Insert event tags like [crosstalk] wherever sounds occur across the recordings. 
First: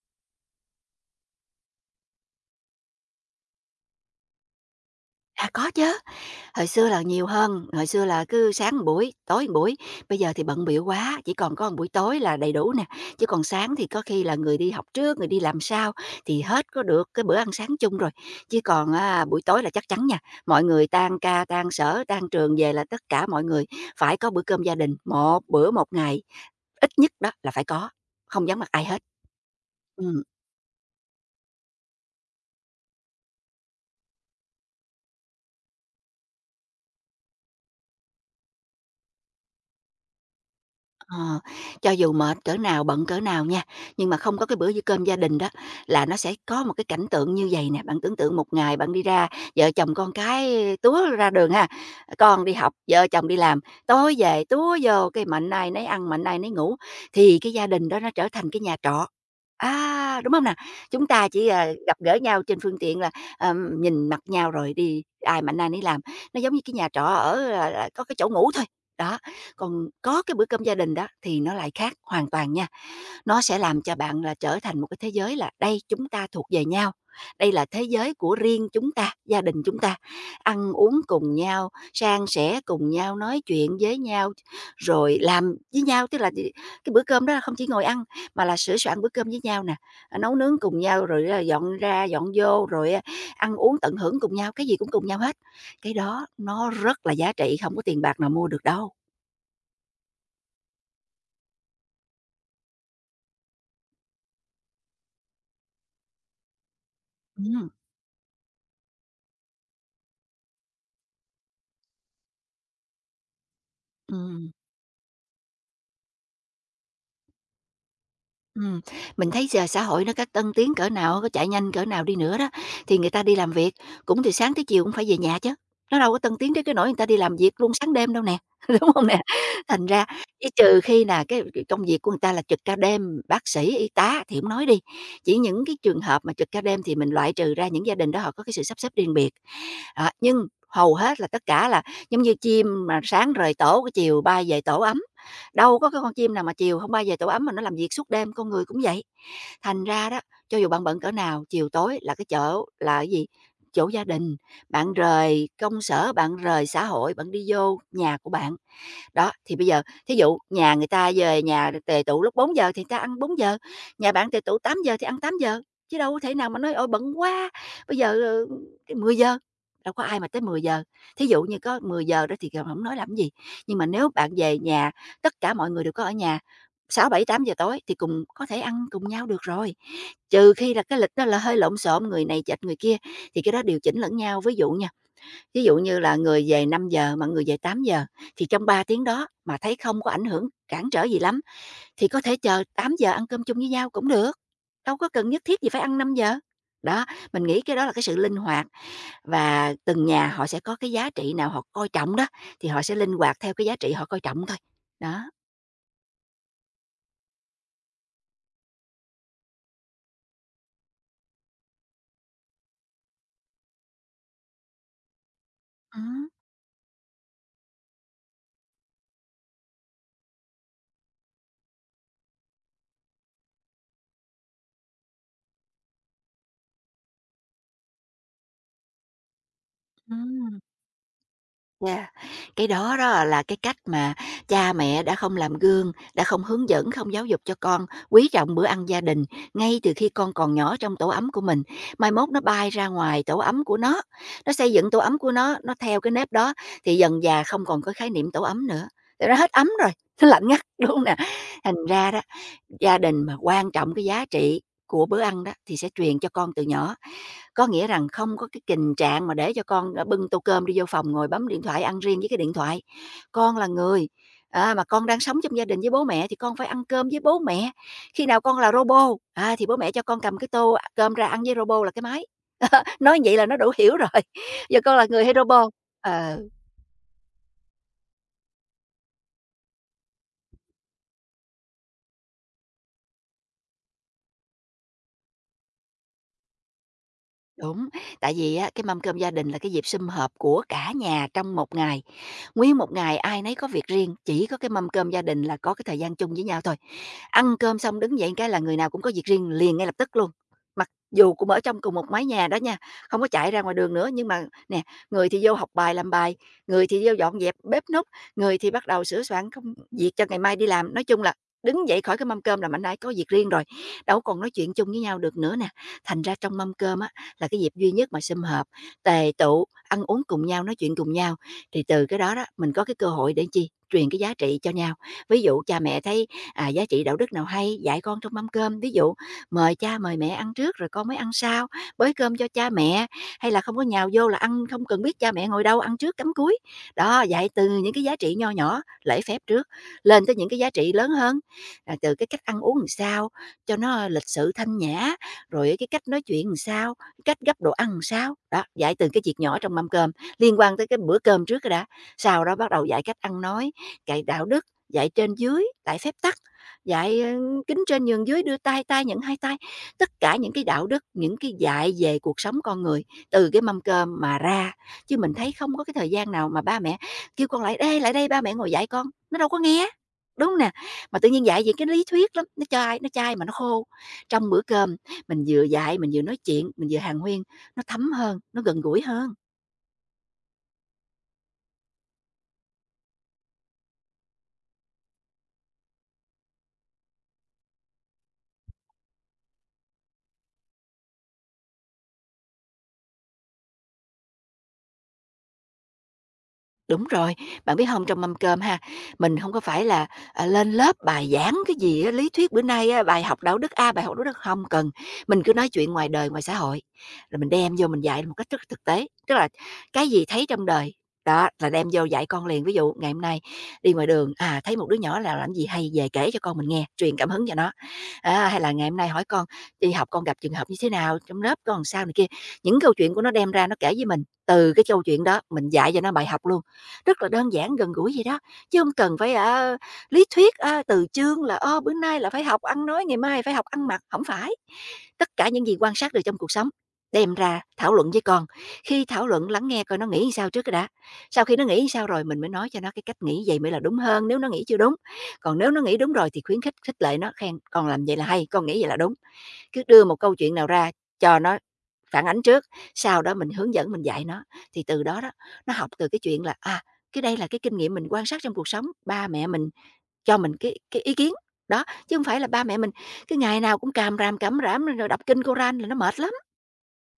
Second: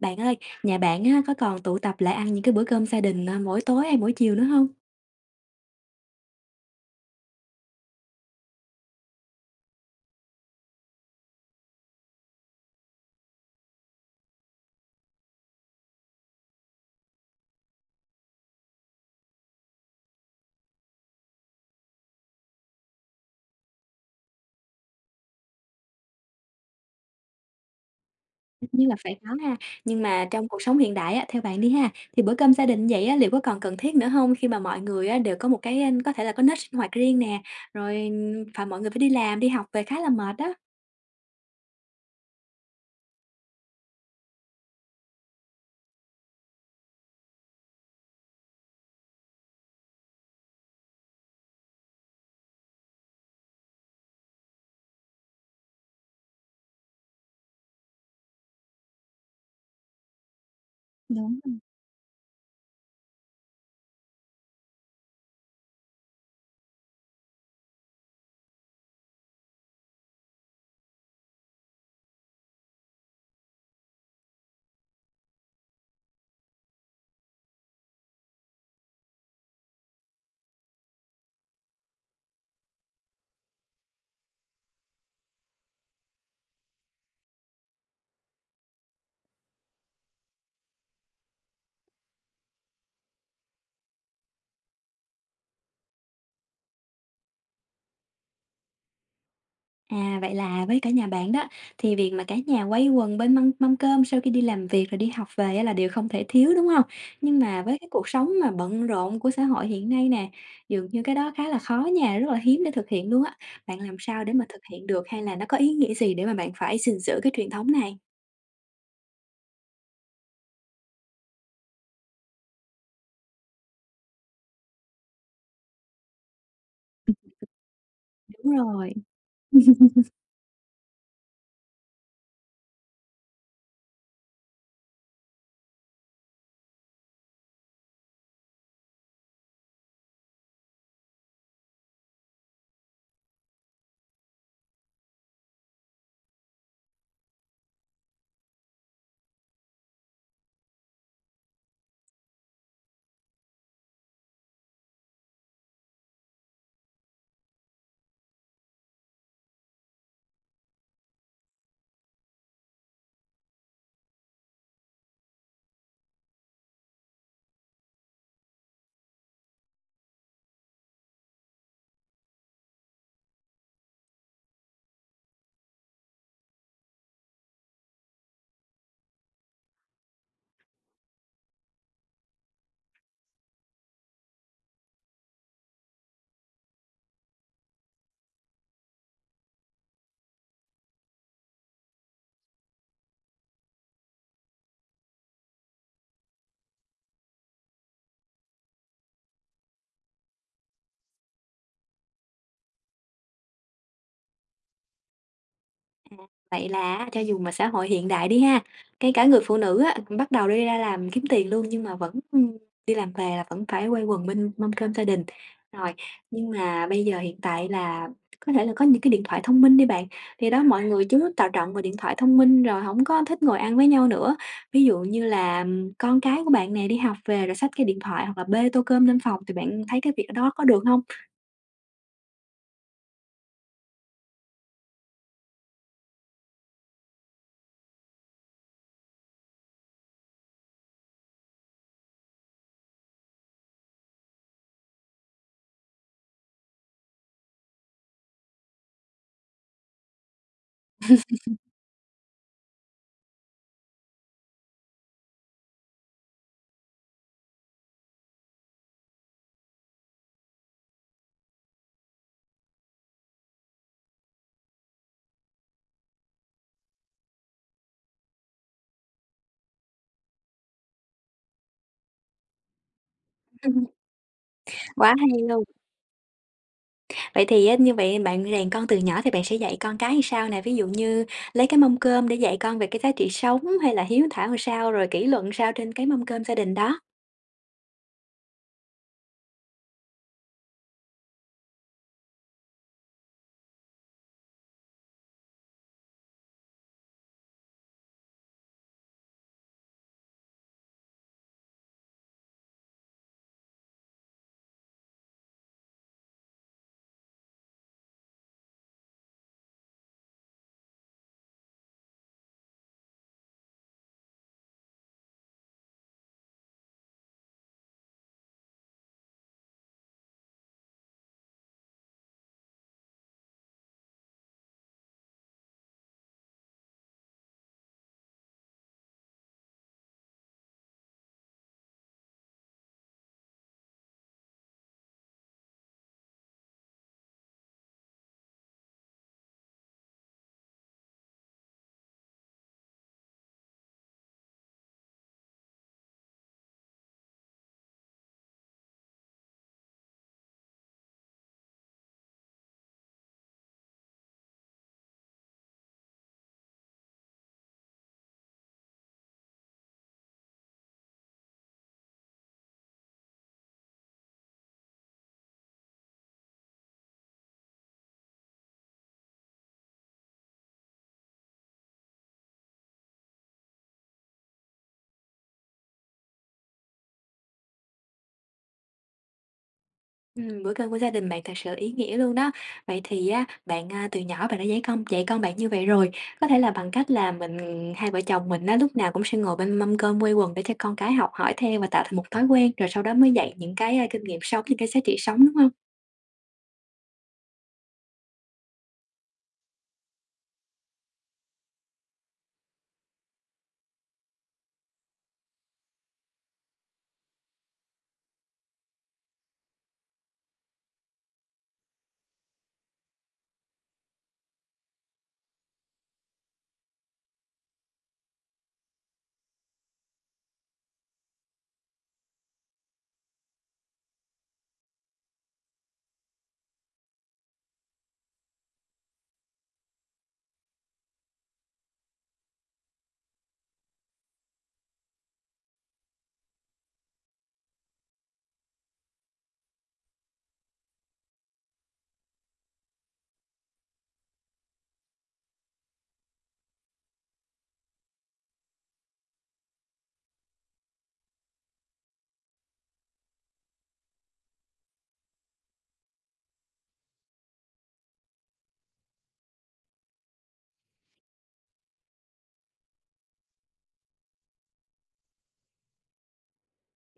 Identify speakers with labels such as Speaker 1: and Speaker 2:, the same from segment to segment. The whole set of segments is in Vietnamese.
Speaker 1: Bạn ơi, nhà bạn á, có còn tụ tập lại ăn những cái bữa cơm gia đình, à, mỗi tối hay mỗi chiều nữa không?
Speaker 2: À, có chứ, hồi xưa là nhiều hơn, hồi xưa là cứ sáng một buổi, tối một buổi, bây giờ thì bận bịu quá, chỉ còn có một buổi tối là đầy đủ nè, chứ còn sáng thì có khi là người đi học trước, người đi làm sau thì hết có được cái bữa ăn sáng chung rồi, chứ còn buổi tối là chắc chắn nha, mọi người tan ca, tan sở, tan trường về là tất cả mọi người phải có bữa cơm gia đình, một bữa một ngày, ít nhất đó là phải có, không vắng
Speaker 1: Tất
Speaker 2: mặt ai
Speaker 1: nhiên là
Speaker 2: hết.
Speaker 1: phải có ha, nhưng
Speaker 2: Ừm.
Speaker 1: mà trong cuộc sống hiện đại á, theo bạn đi ha, thì bữa cơm gia đình vậy á, liệu có còn cần thiết nữa không? Khi mà mọi người á, đều có một cái, có thể là có nếp sinh hoạt riêng nè, rồi, phải mọi người phải đi làm, đi học về khá là mệt á.
Speaker 2: Ờ, cho dù mệt cỡ nào, bận cỡ nào nha, nhưng mà không có cái bữa gi cơm gia đình đó là nó sẽ có một cái cảnh tượng như vậy nè. Bạn tưởng tượng một ngày bạn đi ra, vợ chồng con cái túa ra đường ha, con đi học, vợ chồng đi làm, tối về túa vô cái mạnh ai nấy ăn, mạnh ai nấy ngủ, thì cái gia đình đó nó trở thành cái nhà trọ. Á, đúng không nè? Chúng ta
Speaker 1: Đúng.
Speaker 2: chỉ, à, gặp gỡ nhau trên phương tiện là nhìn mặt nhau rồi đi ai mạnh ai nấy làm, nó giống như cái nhà trọ ở, có cái chỗ ngủ thôi, đó. Còn có cái bữa cơm gia đình đó thì nó lại khác hoàn toàn nha. Nó sẽ làm cho bạn là trở thành một cái thế giới là đây chúng ta thuộc về nhau, đây là thế giới của riêng chúng ta, gia đình chúng ta. Ăn uống cùng nhau, san sẻ cùng nhau, nói chuyện với nhau, rồi làm với nhau, tức là cái bữa cơm đó là không chỉ ngồi ăn mà là sửa soạn bữa cơm với nhau nè, nấu nướng cùng nhau rồi là dọn ra, dọn vô rồi ăn uống tận hưởng cùng nhau, cái gì cũng cùng nhau hết. Cái đó nó rất là giá trị, không có tiền bạc nào mua được đâu.
Speaker 1: À, vậy là với cả nhà bạn đó, thì việc mà cả nhà quây quần bên mâm mâm cơm sau khi đi làm việc rồi đi học về á là điều không thể thiếu, đúng không? Nhưng mà
Speaker 2: Ừm.
Speaker 1: với cái cuộc sống mà bận rộn của xã hội hiện nay nè, dường như cái đó khá là khó nha, rất là hiếm để thực hiện luôn á. Bạn làm sao để mà
Speaker 2: Ừm,
Speaker 1: thực hiện được hay là nó có ý nghĩa gì để mà bạn phải gìn giữ cái truyền thống này?
Speaker 2: ừm. Mình thấy giờ xã hội nó có tân tiến cỡ nào, có chạy nhanh cỡ nào đi nữa đó, thì người ta đi làm việc cũng từ sáng tới chiều cũng phải về nhà chứ. Nó đâu có tân tiến tới cái nỗi người ta đi làm việc luôn sáng đêm đâu nè,
Speaker 1: Đúng
Speaker 2: [laughs]
Speaker 1: rồi.
Speaker 2: đúng không nè? Thành ra
Speaker 1: [laughs]
Speaker 2: chỉ trừ khi là cái công việc của người ta là trực ca đêm, bác sĩ, y tá thì không nói đi, chỉ những cái trường hợp mà trực ca đêm thì mình loại trừ ra những gia đình đó họ có cái sự sắp xếp riêng biệt. Đó, nhưng hầu hết là tất cả là giống như chim mà sáng rời tổ cái chiều bay về tổ ấm. Đâu có cái con chim nào mà chiều không bay về tổ ấm mà nó làm việc suốt đêm, con người cũng vậy. Thành ra đó, cho dù bạn bận cỡ nào, chiều tối là cái chỗ là cái gì? Chỗ gia đình, bạn rời công sở, bạn rời xã hội, bạn đi vô nhà của bạn. Đó, thì bây giờ thí dụ nhà người ta về nhà được tề tụ lúc 4 giờ thì người ta ăn 4 giờ, nhà bạn tề tụ 8 giờ thì ăn 8 giờ, chứ đâu có thể nào mà nói "Ôi, bận quá, bây giờ, 10 giờ, đâu có ai mà tới 10 giờ. Thí dụ như có 10 giờ đó thì không nói làm gì, nhưng mà nếu bạn về nhà, tất cả mọi người đều có ở nhà, sáu bảy tám giờ tối thì cùng có thể ăn cùng nhau được rồi. Trừ khi là cái lịch đó là hơi lộn xộn, người này chệch người kia thì cái đó điều chỉnh lẫn nhau. Ví dụ như là người về 5 giờ, mà người về 8 giờ, thì trong 3 tiếng đó mà thấy không có ảnh hưởng cản trở gì lắm, thì có thể chờ 8 giờ ăn cơm chung với nhau cũng được, đâu có cần nhất thiết gì phải ăn 5 giờ. Đó, mình nghĩ cái đó là cái sự linh hoạt và từng nhà họ sẽ có cái giá trị nào họ coi trọng đó, thì họ sẽ linh hoạt theo cái giá trị họ coi trọng thôi. Đó,
Speaker 1: Vậy là cho dù mà xã hội hiện đại đi ha, cái cả người phụ nữ á, bắt đầu đi ra làm kiếm tiền luôn nhưng mà vẫn, đi làm về là vẫn phải quây quần bên mâm cơm gia đình. Rồi,
Speaker 2: ừm,
Speaker 1: nhưng mà bây giờ hiện tại là có thể là có những cái điện thoại thông minh đi bạn, thì đó mọi người chú tạo trận vào điện thoại thông minh rồi không có thích ngồi ăn với nhau nữa. Ví dụ như là, con cái của bạn này đi học về rồi xách cái điện thoại hoặc là bê tô cơm lên phòng thì bạn thấy cái việc đó
Speaker 2: ừm.
Speaker 1: có được không?
Speaker 2: Yeah, cái đó đó là cái cách mà cha mẹ đã không làm gương, đã không hướng dẫn, không giáo dục cho con quý trọng bữa ăn gia đình ngay từ khi con còn nhỏ trong tổ ấm của mình. Mai mốt nó bay ra ngoài tổ ấm của nó xây dựng tổ ấm của nó theo cái nếp đó thì dần già không còn có khái niệm tổ ấm nữa. Thì nó hết ấm rồi, [laughs] nó lạnh ngắt [laughs] đúng không nè. Thành ra đó, gia đình mà quan trọng cái giá trị của bữa ăn đó thì sẽ truyền cho con từ nhỏ, có nghĩa rằng không có cái tình trạng mà để cho con bưng tô cơm đi vô phòng ngồi bấm điện thoại, ăn riêng với cái điện thoại. Con là người mà con đang sống trong gia đình với bố mẹ thì con phải ăn cơm với bố mẹ. Khi nào con là robot thì bố mẹ cho con cầm cái tô cơm ra ăn với robot là cái máy. [laughs] Nói vậy là nó đủ hiểu
Speaker 1: [laughs]
Speaker 2: rồi, [laughs] giờ con là
Speaker 1: Quá
Speaker 2: người hay
Speaker 1: hay luôn!
Speaker 2: robot? Ờ.
Speaker 1: Vậy thì á, như vậy bạn rèn con từ nhỏ thì bạn sẽ dạy con cái như sao nè? Ví dụ như lấy cái mâm cơm để dạy con về cái giá trị sống hay là hiếu thảo làm sao, rồi kỷ luật làm sao trên cái mâm cơm gia đình đó.
Speaker 2: Đúng, tại vì á, cái mâm cơm gia đình là cái dịp sum họp của cả nhà trong một ngày. Nguyên một ngày ai nấy có việc riêng, chỉ có cái mâm cơm gia đình là có cái thời gian chung với nhau thôi. Ăn cơm xong đứng dậy cái là người nào cũng có việc riêng liền ngay lập tức luôn. Mặc dù cũng ở trong cùng một mái nhà đó nha, không có chạy ra ngoài đường nữa nhưng mà nè, người thì vô học bài làm bài, người thì vô dọn dẹp bếp núc, người thì bắt đầu sửa soạn công việc cho ngày mai đi làm. Nói chung là đứng dậy khỏi cái mâm cơm là mạnh ai có việc riêng rồi, đâu còn nói chuyện chung với nhau được nữa nè. Thành ra trong mâm cơm là cái dịp duy nhất mà sum họp, tề tụ, ăn uống cùng nhau, nói chuyện cùng nhau. Thì từ cái đó đó, mình có cái cơ hội để chi? Truyền cái giá trị cho nhau, ví dụ cha mẹ thấy giá trị đạo đức nào hay dạy con trong mâm cơm, ví dụ mời cha mời mẹ ăn trước rồi con mới ăn sau, bới cơm cho cha mẹ, hay là không có nhào vô là ăn không cần biết cha mẹ ngồi đâu ăn trước cắm cuối. Đó, dạy từ những cái giá trị nho nhỏ lễ phép trước lên tới những cái giá trị lớn hơn, từ cái cách ăn uống làm sao cho nó lịch sự thanh nhã, rồi cái cách nói chuyện làm sao, cách gấp đồ ăn sao? Đó, dạy từ cái việc nhỏ trong mâm cơm, liên quan tới cái bữa cơm trước cái đã, sau đó bắt đầu dạy cách ăn nói, dạy đạo đức, dạy trên dưới, dạy phép tắc, dạy kính trên nhường dưới, đưa tay tay nhận hai tay. Tất cả những cái đạo đức, những cái dạy về cuộc sống con người từ cái mâm cơm mà ra, chứ mình thấy không có cái thời gian nào mà ba mẹ kêu con lại đây ba mẹ ngồi dạy con", nó đâu có nghe, đúng nè? Mà tự nhiên dạy về cái lý thuyết lắm, nó chai mà nó khô. Trong bữa cơm mình vừa dạy, mình vừa nói chuyện, mình vừa hàn huyên, nó thấm hơn, nó gần gũi hơn.
Speaker 1: Bữa cơm của gia đình bạn thật sự ý nghĩa luôn đó. Vậy thì á, bạn, à, từ nhỏ bạn đã dạy con bạn như vậy rồi, có thể là bằng cách là mình hai vợ chồng mình á, lúc nào cũng sẽ ngồi bên mâm cơm quây quần để cho con cái học hỏi theo và tạo thành một thói quen, rồi sau đó mới dạy những cái, a, kinh nghiệm sống, những cái giá trị sống, đúng không?
Speaker 2: Đúng rồi, bạn biết không trong mâm cơm ha, mình không có phải là, lên lớp bài giảng cái gì á, lý thuyết bữa nay á, bài học đạo đức A, bài học đạo đức không cần, mình cứ nói chuyện ngoài đời, ngoài xã hội, rồi mình đem vô mình dạy một cách rất thực tế. Tức là cái gì thấy trong đời, đó, là đem vô dạy con liền. Ví dụ ngày hôm nay đi ngoài đường, thấy một đứa nhỏ nào làm gì hay, về kể cho con mình nghe, truyền cảm hứng cho nó. Á, hay là ngày hôm nay hỏi con đi học con gặp trường hợp như thế nào, trong lớp con làm sao này kia, những câu chuyện của nó đem ra nó kể với mình, từ cái câu chuyện đó mình dạy cho nó bài học luôn rất là đơn giản, gần gũi vậy đó, chứ không cần phải, lý thuyết, từ chương là, bữa nay là phải học ăn nói, ngày mai phải học ăn mặc, không phải. Tất cả những gì quan sát được trong cuộc sống, đem ra thảo luận với con, khi thảo luận lắng nghe coi nó nghĩ sao trước đã, sau khi nó nghĩ sao rồi mình mới nói cho nó cái cách nghĩ vậy mới là đúng hơn nếu nó nghĩ chưa đúng. Còn nếu nó nghĩ đúng rồi thì khuyến khích, khích lệ nó, khen: "Con làm vậy là hay, con nghĩ vậy là đúng." Cứ đưa một câu chuyện nào ra cho nó phản ánh trước, sau đó mình hướng dẫn, mình dạy nó, thì từ đó đó, nó học từ cái chuyện là, cái đây là cái kinh nghiệm mình quan sát trong cuộc sống, ba mẹ mình cho mình cái ý kiến, đó, chứ không phải là ba mẹ mình cứ ngày nào cũng càm ràm rồi đọc kinh cô là nó mệt lắm.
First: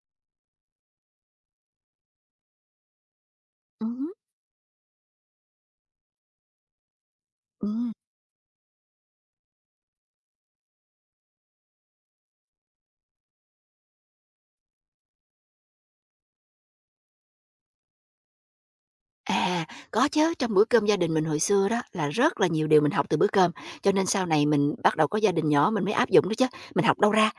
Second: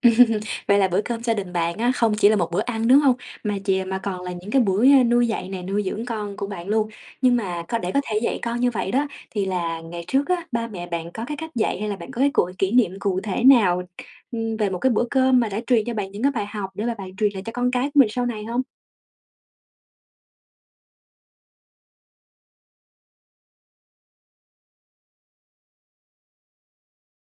Speaker 1: [laughs] Vậy là bữa cơm gia đình bạn á, không chỉ là một bữa ăn, đúng không? Mà chì mà
Speaker 2: Hứm.
Speaker 1: còn là những cái buổi, a, nuôi dạy này nuôi dưỡng con của bạn luôn. Nhưng mà có để có thể dạy con như vậy đó, thì là ngày trước á, ba mẹ bạn có cái cách dạy hay là bạn có cái cụ kỷ niệm cụ thể nào, về một cái bữa cơm mà đã truyền cho bạn những cái bài học để mà bạn truyền lại cho con cái của mình sau này không?
Speaker 2: À, có chứ trong bữa cơm gia đình mình hồi xưa đó là rất là nhiều điều mình học từ bữa cơm, cho nên sau này mình bắt đầu có gia đình nhỏ mình mới áp dụng đó chứ mình học đâu ra,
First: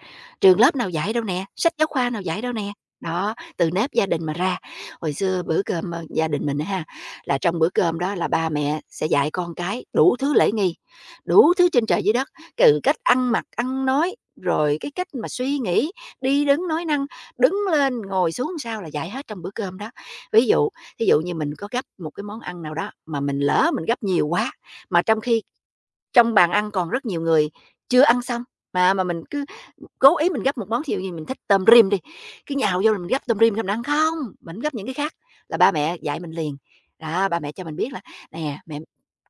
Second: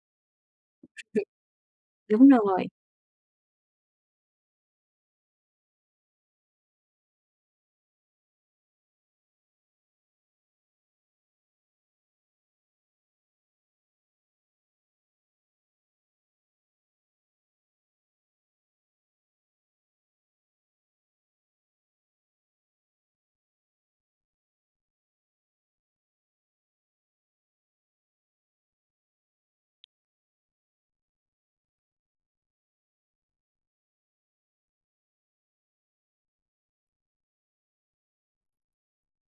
Speaker 2: trường lớp nào dạy đâu nè, sách giáo khoa nào
Speaker 1: Đúng
Speaker 2: dạy đâu
Speaker 1: rồi.
Speaker 2: nè. Đó, từ nếp gia đình mà ra. Hồi xưa bữa cơm, gia đình mình á ha, là trong bữa cơm đó là ba mẹ sẽ dạy con cái đủ thứ lễ nghi, đủ thứ trên trời dưới đất, từ cách ăn mặc, ăn nói, rồi cái cách mà suy nghĩ, đi đứng nói năng, đứng lên, ngồi xuống sao là dạy hết trong bữa cơm đó. Ví dụ Thí dụ như mình có gấp một cái món ăn nào đó mà mình lỡ mình gấp nhiều quá, mà trong khi trong bàn ăn còn rất nhiều người chưa ăn xong, mà mình cứ cố ý mình gấp một món, thí dụ như mình thích tôm rim đi, cứ nhào vô là mình gấp tôm rim xong mình ăn, không, mình gấp những cái khác, là ba mẹ dạy mình liền. Đó, ba mẹ cho mình biết là: "Nè, mẹ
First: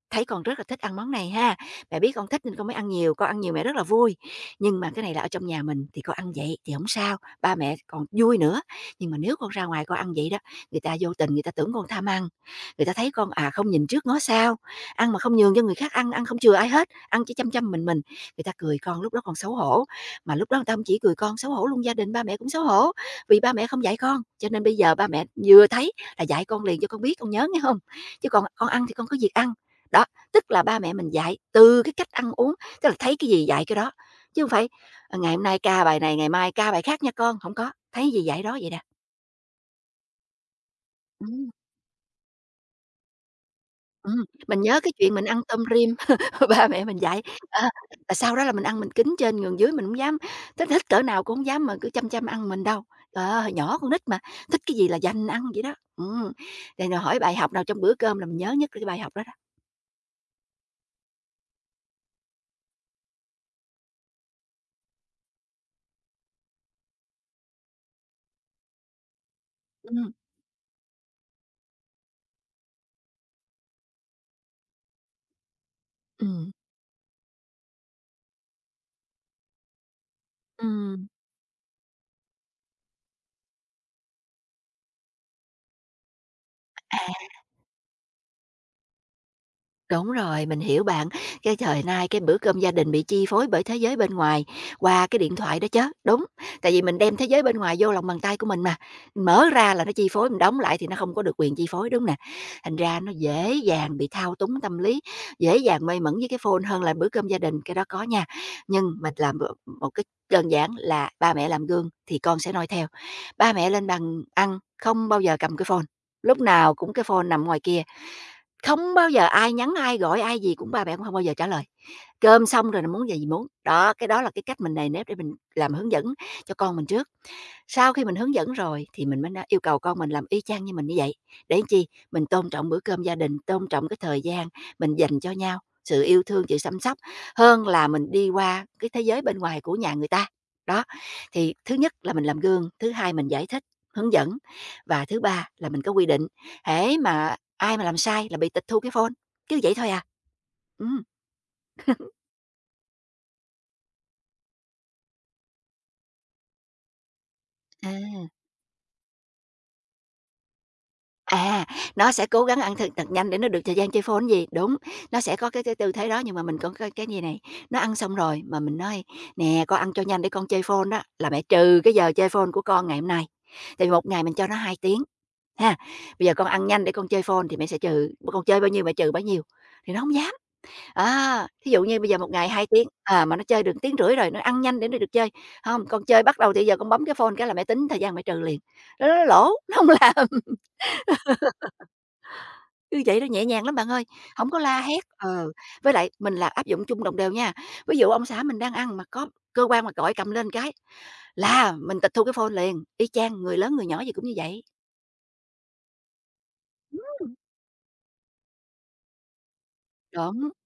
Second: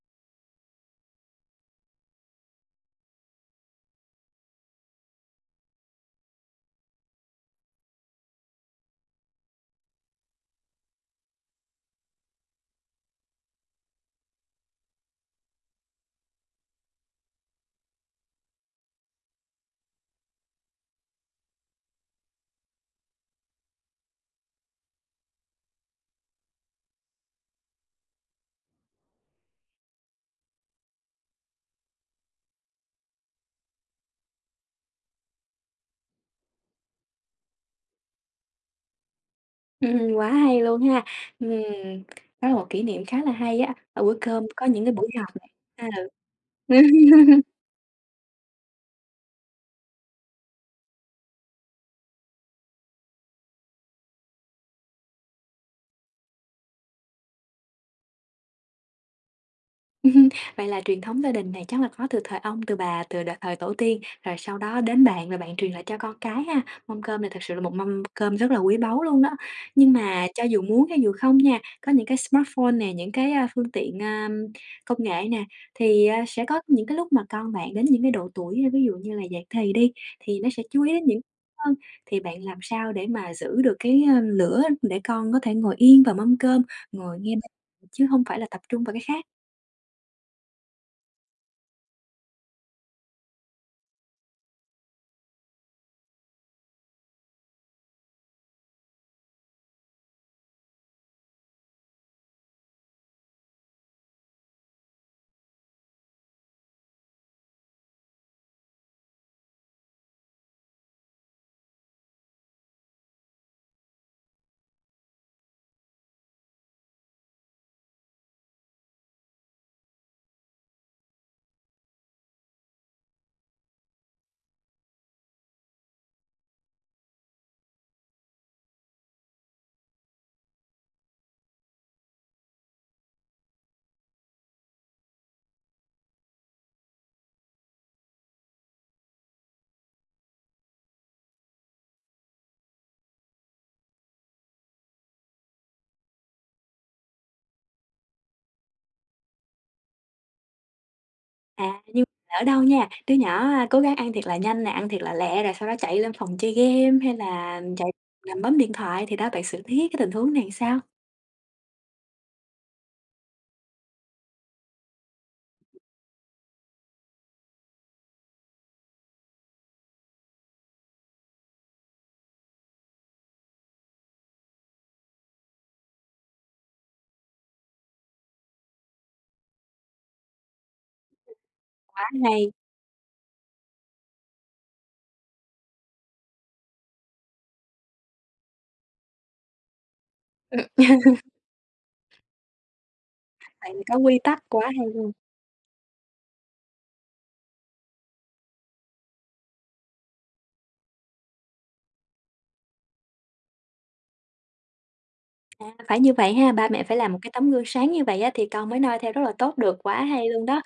Speaker 2: thấy con rất là thích ăn món này ha, mẹ biết con thích nên con mới ăn nhiều, con ăn nhiều mẹ rất là vui. Nhưng mà cái này là ở trong nhà mình thì con ăn vậy thì không sao, ba mẹ còn vui nữa, nhưng mà nếu con ra ngoài con ăn vậy đó, người ta vô tình người ta tưởng con tham ăn, người ta thấy con, không nhìn trước ngó sau, ăn mà không nhường cho người khác ăn, ăn không chừa ai hết, ăn chỉ chăm chăm mình, người ta cười con lúc đó còn xấu hổ. Mà lúc đó người ta hông chỉ cười con xấu hổ luôn gia đình ba mẹ cũng xấu hổ, vì ba mẹ không dạy con, cho nên bây giờ ba mẹ vừa thấy là dạy con liền cho con biết, con nhớ nghe không? Chứ còn con ăn thì con có việc ăn, đó, tức là ba mẹ mình dạy từ cái cách ăn uống, tức là thấy cái gì dạy cái đó, chứ không phải, ngày hôm nay ca bài này, ngày mai ca bài khác nha con, không có, thấy gì dạy đó vậy nè.
Speaker 1: Quá hay luôn ha.
Speaker 2: Ừm.
Speaker 1: Ừm, đó là một kỷ niệm khá là hay á, ở bữa cơm
Speaker 2: Mình
Speaker 1: có
Speaker 2: nhớ
Speaker 1: những
Speaker 2: cái
Speaker 1: cái buổi
Speaker 2: chuyện mình
Speaker 1: học
Speaker 2: ăn
Speaker 1: này.
Speaker 2: tôm rim, [laughs] ba
Speaker 1: Ừ.
Speaker 2: mẹ mình dạy,
Speaker 1: [laughs]
Speaker 2: ờ, là sau đó là mình ăn mình kín trên nhường dưới, mình hổng dám thích thích cỡ nào cũng hổng dám mà cứ chăm chăm ăn mình đâu. Trời hồi nhỏ con nít mà, thích cái gì là dành ăn vậy đó. Rồi rồi hỏi bài học nào trong bữa cơm là mình nhớ nhất là cái bài học đó đó.
Speaker 1: [laughs] Ừm, vậy là truyền thống gia đình này chắc là có từ thời ông, từ bà, từ đ thời tổ tiên, rồi sau đó đến bạn, rồi bạn truyền lại cho con cái ha. Mâm cơm này thật sự là một mâm cơm rất là quý báu luôn đó. Nhưng
Speaker 2: Ừm,
Speaker 1: mà cho dù muốn hay dù không nha, có những cái smartphone nè, những cái, a, phương tiện, a, công nghệ nè, thì, à, sẽ
Speaker 2: ừm,
Speaker 1: có những cái lúc mà con bạn đến những cái độ tuổi, ví dụ như là dậy thì đi, thì nó sẽ chú ý đến
Speaker 2: ừm,
Speaker 1: những hơn, thì bạn làm sao để mà giữ được cái, a, lửa để con có thể ngồi yên vào mâm cơm,
Speaker 2: à.
Speaker 1: ngồi nghe bạn, chứ không phải là tập trung vào cái khác?
Speaker 2: Đúng rồi, mình hiểu bạn. Cái thời nay cái bữa cơm gia đình bị chi phối bởi thế giới bên ngoài qua cái điện thoại đó chứ đúng. Tại vì mình đem thế giới bên ngoài vô lòng bàn tay của mình mà, mở ra là nó chi phối, mình đóng lại thì nó không có được quyền chi phối, đúng nè. Thành ra nó dễ dàng bị thao túng tâm lý, dễ dàng mê mẩn với cái phone hơn là bữa cơm gia đình, cái đó có nha. Nhưng mình làm một một cái đơn giản là ba mẹ làm gương thì con sẽ noi theo. Ba mẹ lên bàn ăn không bao giờ cầm cái phone, lúc nào cũng cái phone nằm ngoài kia. Không bao giờ ai nhắn ai, gọi ai gì cũng ba mẹ cũng không bao giờ trả lời. Cơm xong rồi là muốn gì gì muốn. Đó, cái đó là cái cách mình nề nếp để mình làm hướng dẫn cho con mình trước. Sau khi mình hướng dẫn rồi thì mình mới nói yêu cầu con mình làm y chang như mình như vậy, để làm chi? Mình tôn trọng bữa cơm gia đình, tôn trọng cái thời gian mình dành cho nhau, sự yêu thương, sự chăm sóc, hơn là mình đi qua cái thế giới bên ngoài của nhà người ta. Đó, thì thứ nhất là mình làm gương, thứ hai mình giải thích, hướng dẫn và thứ ba là mình có quy định, hễ mà ai mà làm sai là bị tịch thu cái phone, cứ vậy thôi à. Ừm.
Speaker 1: À, nhưng lỡ đâu nha, đứa nhỏ, cố gắng ăn thiệt là nhanh nè, ăn thiệt là lẹ rồi sau đó chạy lên phòng chơi game hay là chạy
Speaker 2: À.
Speaker 1: nằm bấm điện thoại thì đó, bạn xử lý cái tình huống này sao?
Speaker 2: À, nó sẽ cố gắng ăn thật thật nhanh để nó được thời gian chơi phone gì, đúng, nó sẽ có cái tư thế đó, nhưng mà mình còn có cái gì này, nó ăn xong rồi mà mình nói: "Nè, con ăn cho nhanh để con chơi phone đó, là mẹ trừ cái giờ chơi phone của con ngày hôm nay." Tại vì 1 ngày mình cho nó 2 tiếng, ha, "Bây giờ con ăn nhanh để con chơi phone thì mẹ sẽ trừ, con chơi bao nhiêu mẹ trừ bấy nhiêu." Thì nó không dám. Thí dụ như
Speaker 1: Quá
Speaker 2: bây giờ một ngày
Speaker 1: hay,
Speaker 2: 2 tiếng, mà nó chơi được tiếng rưỡi rồi, nó ăn nhanh để nó được chơi, không con chơi bắt đầu thì giờ con bấm cái phone cái là mẹ tính thời gian mẹ trừ liền." Nó lố, nó không [laughs] làm.
Speaker 1: ừm. [laughs]
Speaker 2: Như vậy đó, nhẹ nhàng
Speaker 1: Bạn
Speaker 2: lắm bạn
Speaker 1: có
Speaker 2: ơi,
Speaker 1: quy tắc
Speaker 2: hổng có
Speaker 1: quá
Speaker 2: la
Speaker 1: hay
Speaker 2: hét,
Speaker 1: luôn.
Speaker 2: với lại mình là áp dụng chung đồng đều nha. Ví dụ ông xã mình đang ăn mà có cơ quan mà gọi cầm lên cái là mình tịch thu cái phone liền, y chang, người lớn người nhỏ gì cũng như vậy.
Speaker 1: À, phải như vậy ha, ba mẹ phải làm một cái
Speaker 2: Ừm.
Speaker 1: tấm gương sáng như vậy á thì con mới noi theo rất là tốt được, quá hay luôn
Speaker 2: Đúng.
Speaker 1: đó.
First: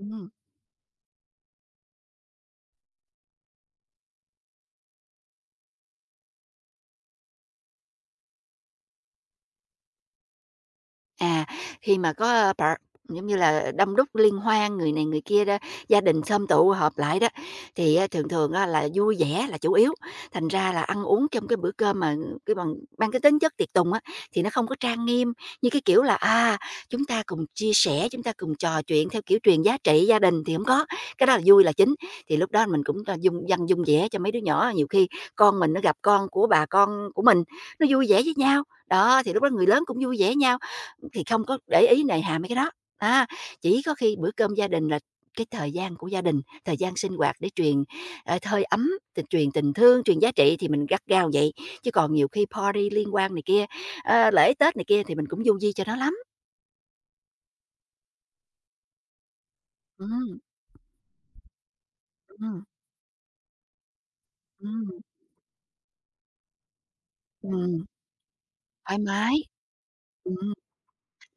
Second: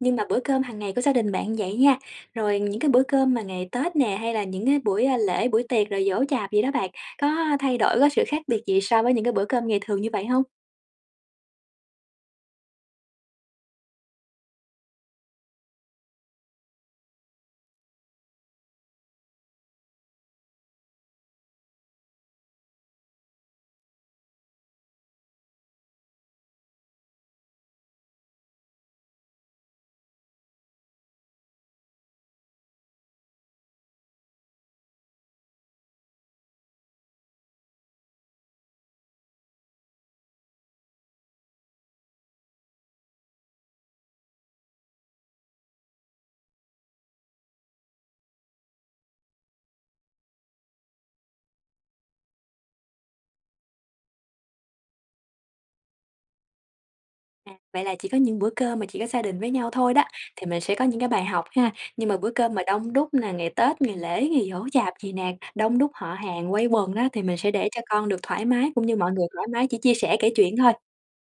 Speaker 1: Nhưng mà bữa cơm hàng ngày của gia đình bạn vậy nha, rồi những cái bữa cơm mà ngày Tết nè, hay là những cái buổi, a, lễ, buổi tiệc rồi giỗ chạp gì đó bạn, có thay đổi, có sự khác biệt gì so với những cái bữa cơm ngày thường như vậy không?
Speaker 2: À, Khi mà có, ơ, par giống như là, đông đúc liên hoan, người này người kia đó, gia đình sum tụ họp lại đó, thì á thường thường á là vui vẻ là chủ yếu, thành ra là ăn uống trong cái bữa cơm mà cái bằng mang cái tính chất tiệc tùng á, thì nó không có trang nghiêm như cái kiểu là, chúng ta cùng chia sẻ, chúng ta cùng trò chuyện theo kiểu truyền giá trị gia đình thì không có, cái đó là vui là chính. Thì lúc đó mình cũng là dung dân vung vẽ cho mấy đứa nhỏ, nhiều khi con mình nó gặp con của bà con của mình, nó vui vẻ với nhau, đó, thì lúc đó người lớn cũng vui vẻ nhau. Thì không có để ý nề hà mấy cái đó, á, chỉ có khi bữa cơm gia đình là cái thời gian của gia đình, thời gian sinh hoạt để truyền, hơi ấm, tình truyền tình thương, truyền giá trị thì mình gắt gao vậy, chứ còn nhiều khi party liên quan này kia, lễ Tết này kia thì mình cũng du di cho nó lắm.
Speaker 1: À, vậy là chỉ có những bữa cơm mà chỉ có gia đình với nhau thôi đó,
Speaker 2: Ừm,
Speaker 1: thì mình sẽ có những cái bài học ha. Nhưng mà bữa cơm mà
Speaker 2: ừm,
Speaker 1: đông đúc nè, ngày Tết, ngày lễ, ngày giỗ
Speaker 2: ừm,
Speaker 1: chạp gì nè, đông đúc họ hàng quây quần đó, thì mình sẽ để
Speaker 2: ừm.
Speaker 1: cho con được thoải mái, cũng như
Speaker 2: Thoải
Speaker 1: mọi người
Speaker 2: mái.
Speaker 1: thoải mái chỉ chia sẻ kể
Speaker 2: Ừm.
Speaker 1: chuyện thôi,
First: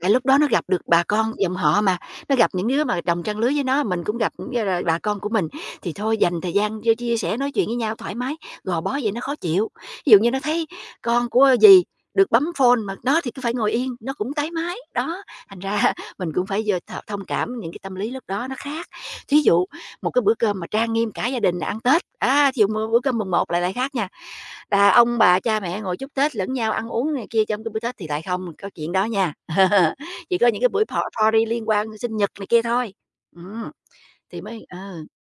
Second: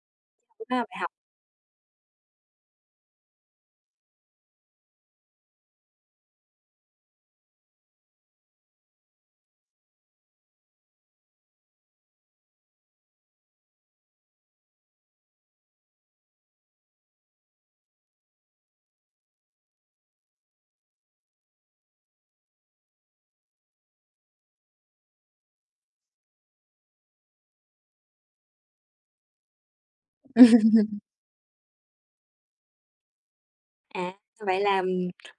Speaker 2: Tại lúc đó nó gặp
Speaker 1: cũng là
Speaker 2: được
Speaker 1: bài
Speaker 2: bà
Speaker 1: học.
Speaker 2: con dòng họ mà, nó gặp những đứa mà đồng trang lứa với nó, mình cũng gặp nghĩa là bà con của mình, thì thôi dành thời gian cho chia sẻ, nói chuyện với nhau thoải mái, gò bó vậy nó khó chịu. Ví dụ như nó thấy con của dì được bấm phone mà nó thì cứ phải ngồi yên, nó cũng tái máy, đó, thành ra [laughs] mình cũng phải giờ thông cảm những cái tâm lý lúc đó nó khác. Thí dụ một cái bữa cơm mà trang nghiêm cả gia đình ăn Tết, á, thí dụ bữa cơm mùng một lại lại khác nha, là ông bà, cha mẹ ngồi chúc Tết lẫn nhau, ăn uống này kia trong cái bữa Tết thì lại không có chuyện đó nha. [laughs] Chỉ có những cái buổi
Speaker 1: [laughs]
Speaker 2: party liên quan sinh nhật này kia thôi. Ừm,
Speaker 1: À,
Speaker 2: thì
Speaker 1: vậy
Speaker 2: mới
Speaker 1: là,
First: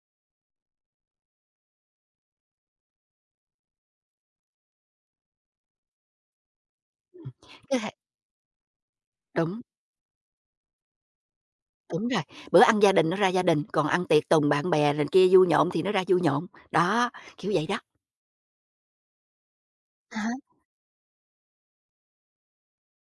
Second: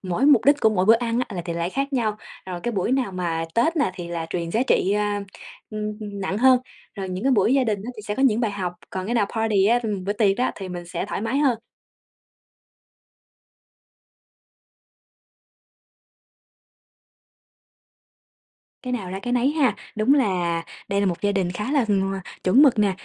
Speaker 1: mỗi mục đích của mỗi bữa ăn á là thì lại khác nhau. Rồi cái buổi nào mà Tết nè thì là truyền giá trị, a, nặng hơn, rồi những cái buổi gia đình
Speaker 2: cái
Speaker 1: á
Speaker 2: hệ
Speaker 1: thì sẽ có những bài học, còn cái nào
Speaker 2: đúng,
Speaker 1: party á, bữa tiệc đó thì mình sẽ thoải mái hơn.
Speaker 2: đúng rồi, bữa ăn gia đình nó ra gia đình, còn ăn tiệc tùng bạn bè này kia vui nhộn thì nó ra vui nhộn. Đó, kiểu vậy đó.
Speaker 1: Cái nào ra cái nấy ha. Đúng
Speaker 2: À,
Speaker 1: là đây là một gia đình khá là, chuẩn mực nè.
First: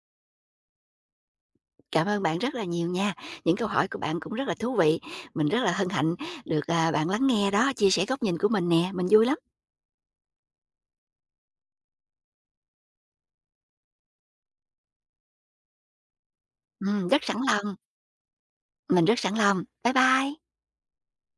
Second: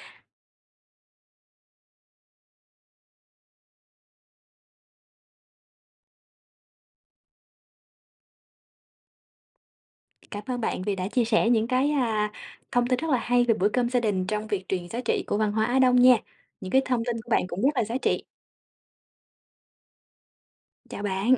Speaker 2: cảm ơn bạn rất là nhiều nha. Những câu hỏi của bạn cũng rất là thú vị. Mình rất là hân hạnh được, bạn lắng nghe đó, chia sẻ góc nhìn của mình nè, mình vui lắm.
Speaker 1: Cảm ơn bạn vì đã chia sẻ những cái, a, thông tin rất là hay về bữa cơm gia đình trong việc truyền giá trị của văn hóa Á Đông nha. Những cái thông tin
Speaker 2: Rất
Speaker 1: của
Speaker 2: sẵn
Speaker 1: bạn cũng rất
Speaker 2: lòng,
Speaker 1: là giá trị.
Speaker 2: mình rất sẵn lòng. Bye bye.
Speaker 1: Chào bạn.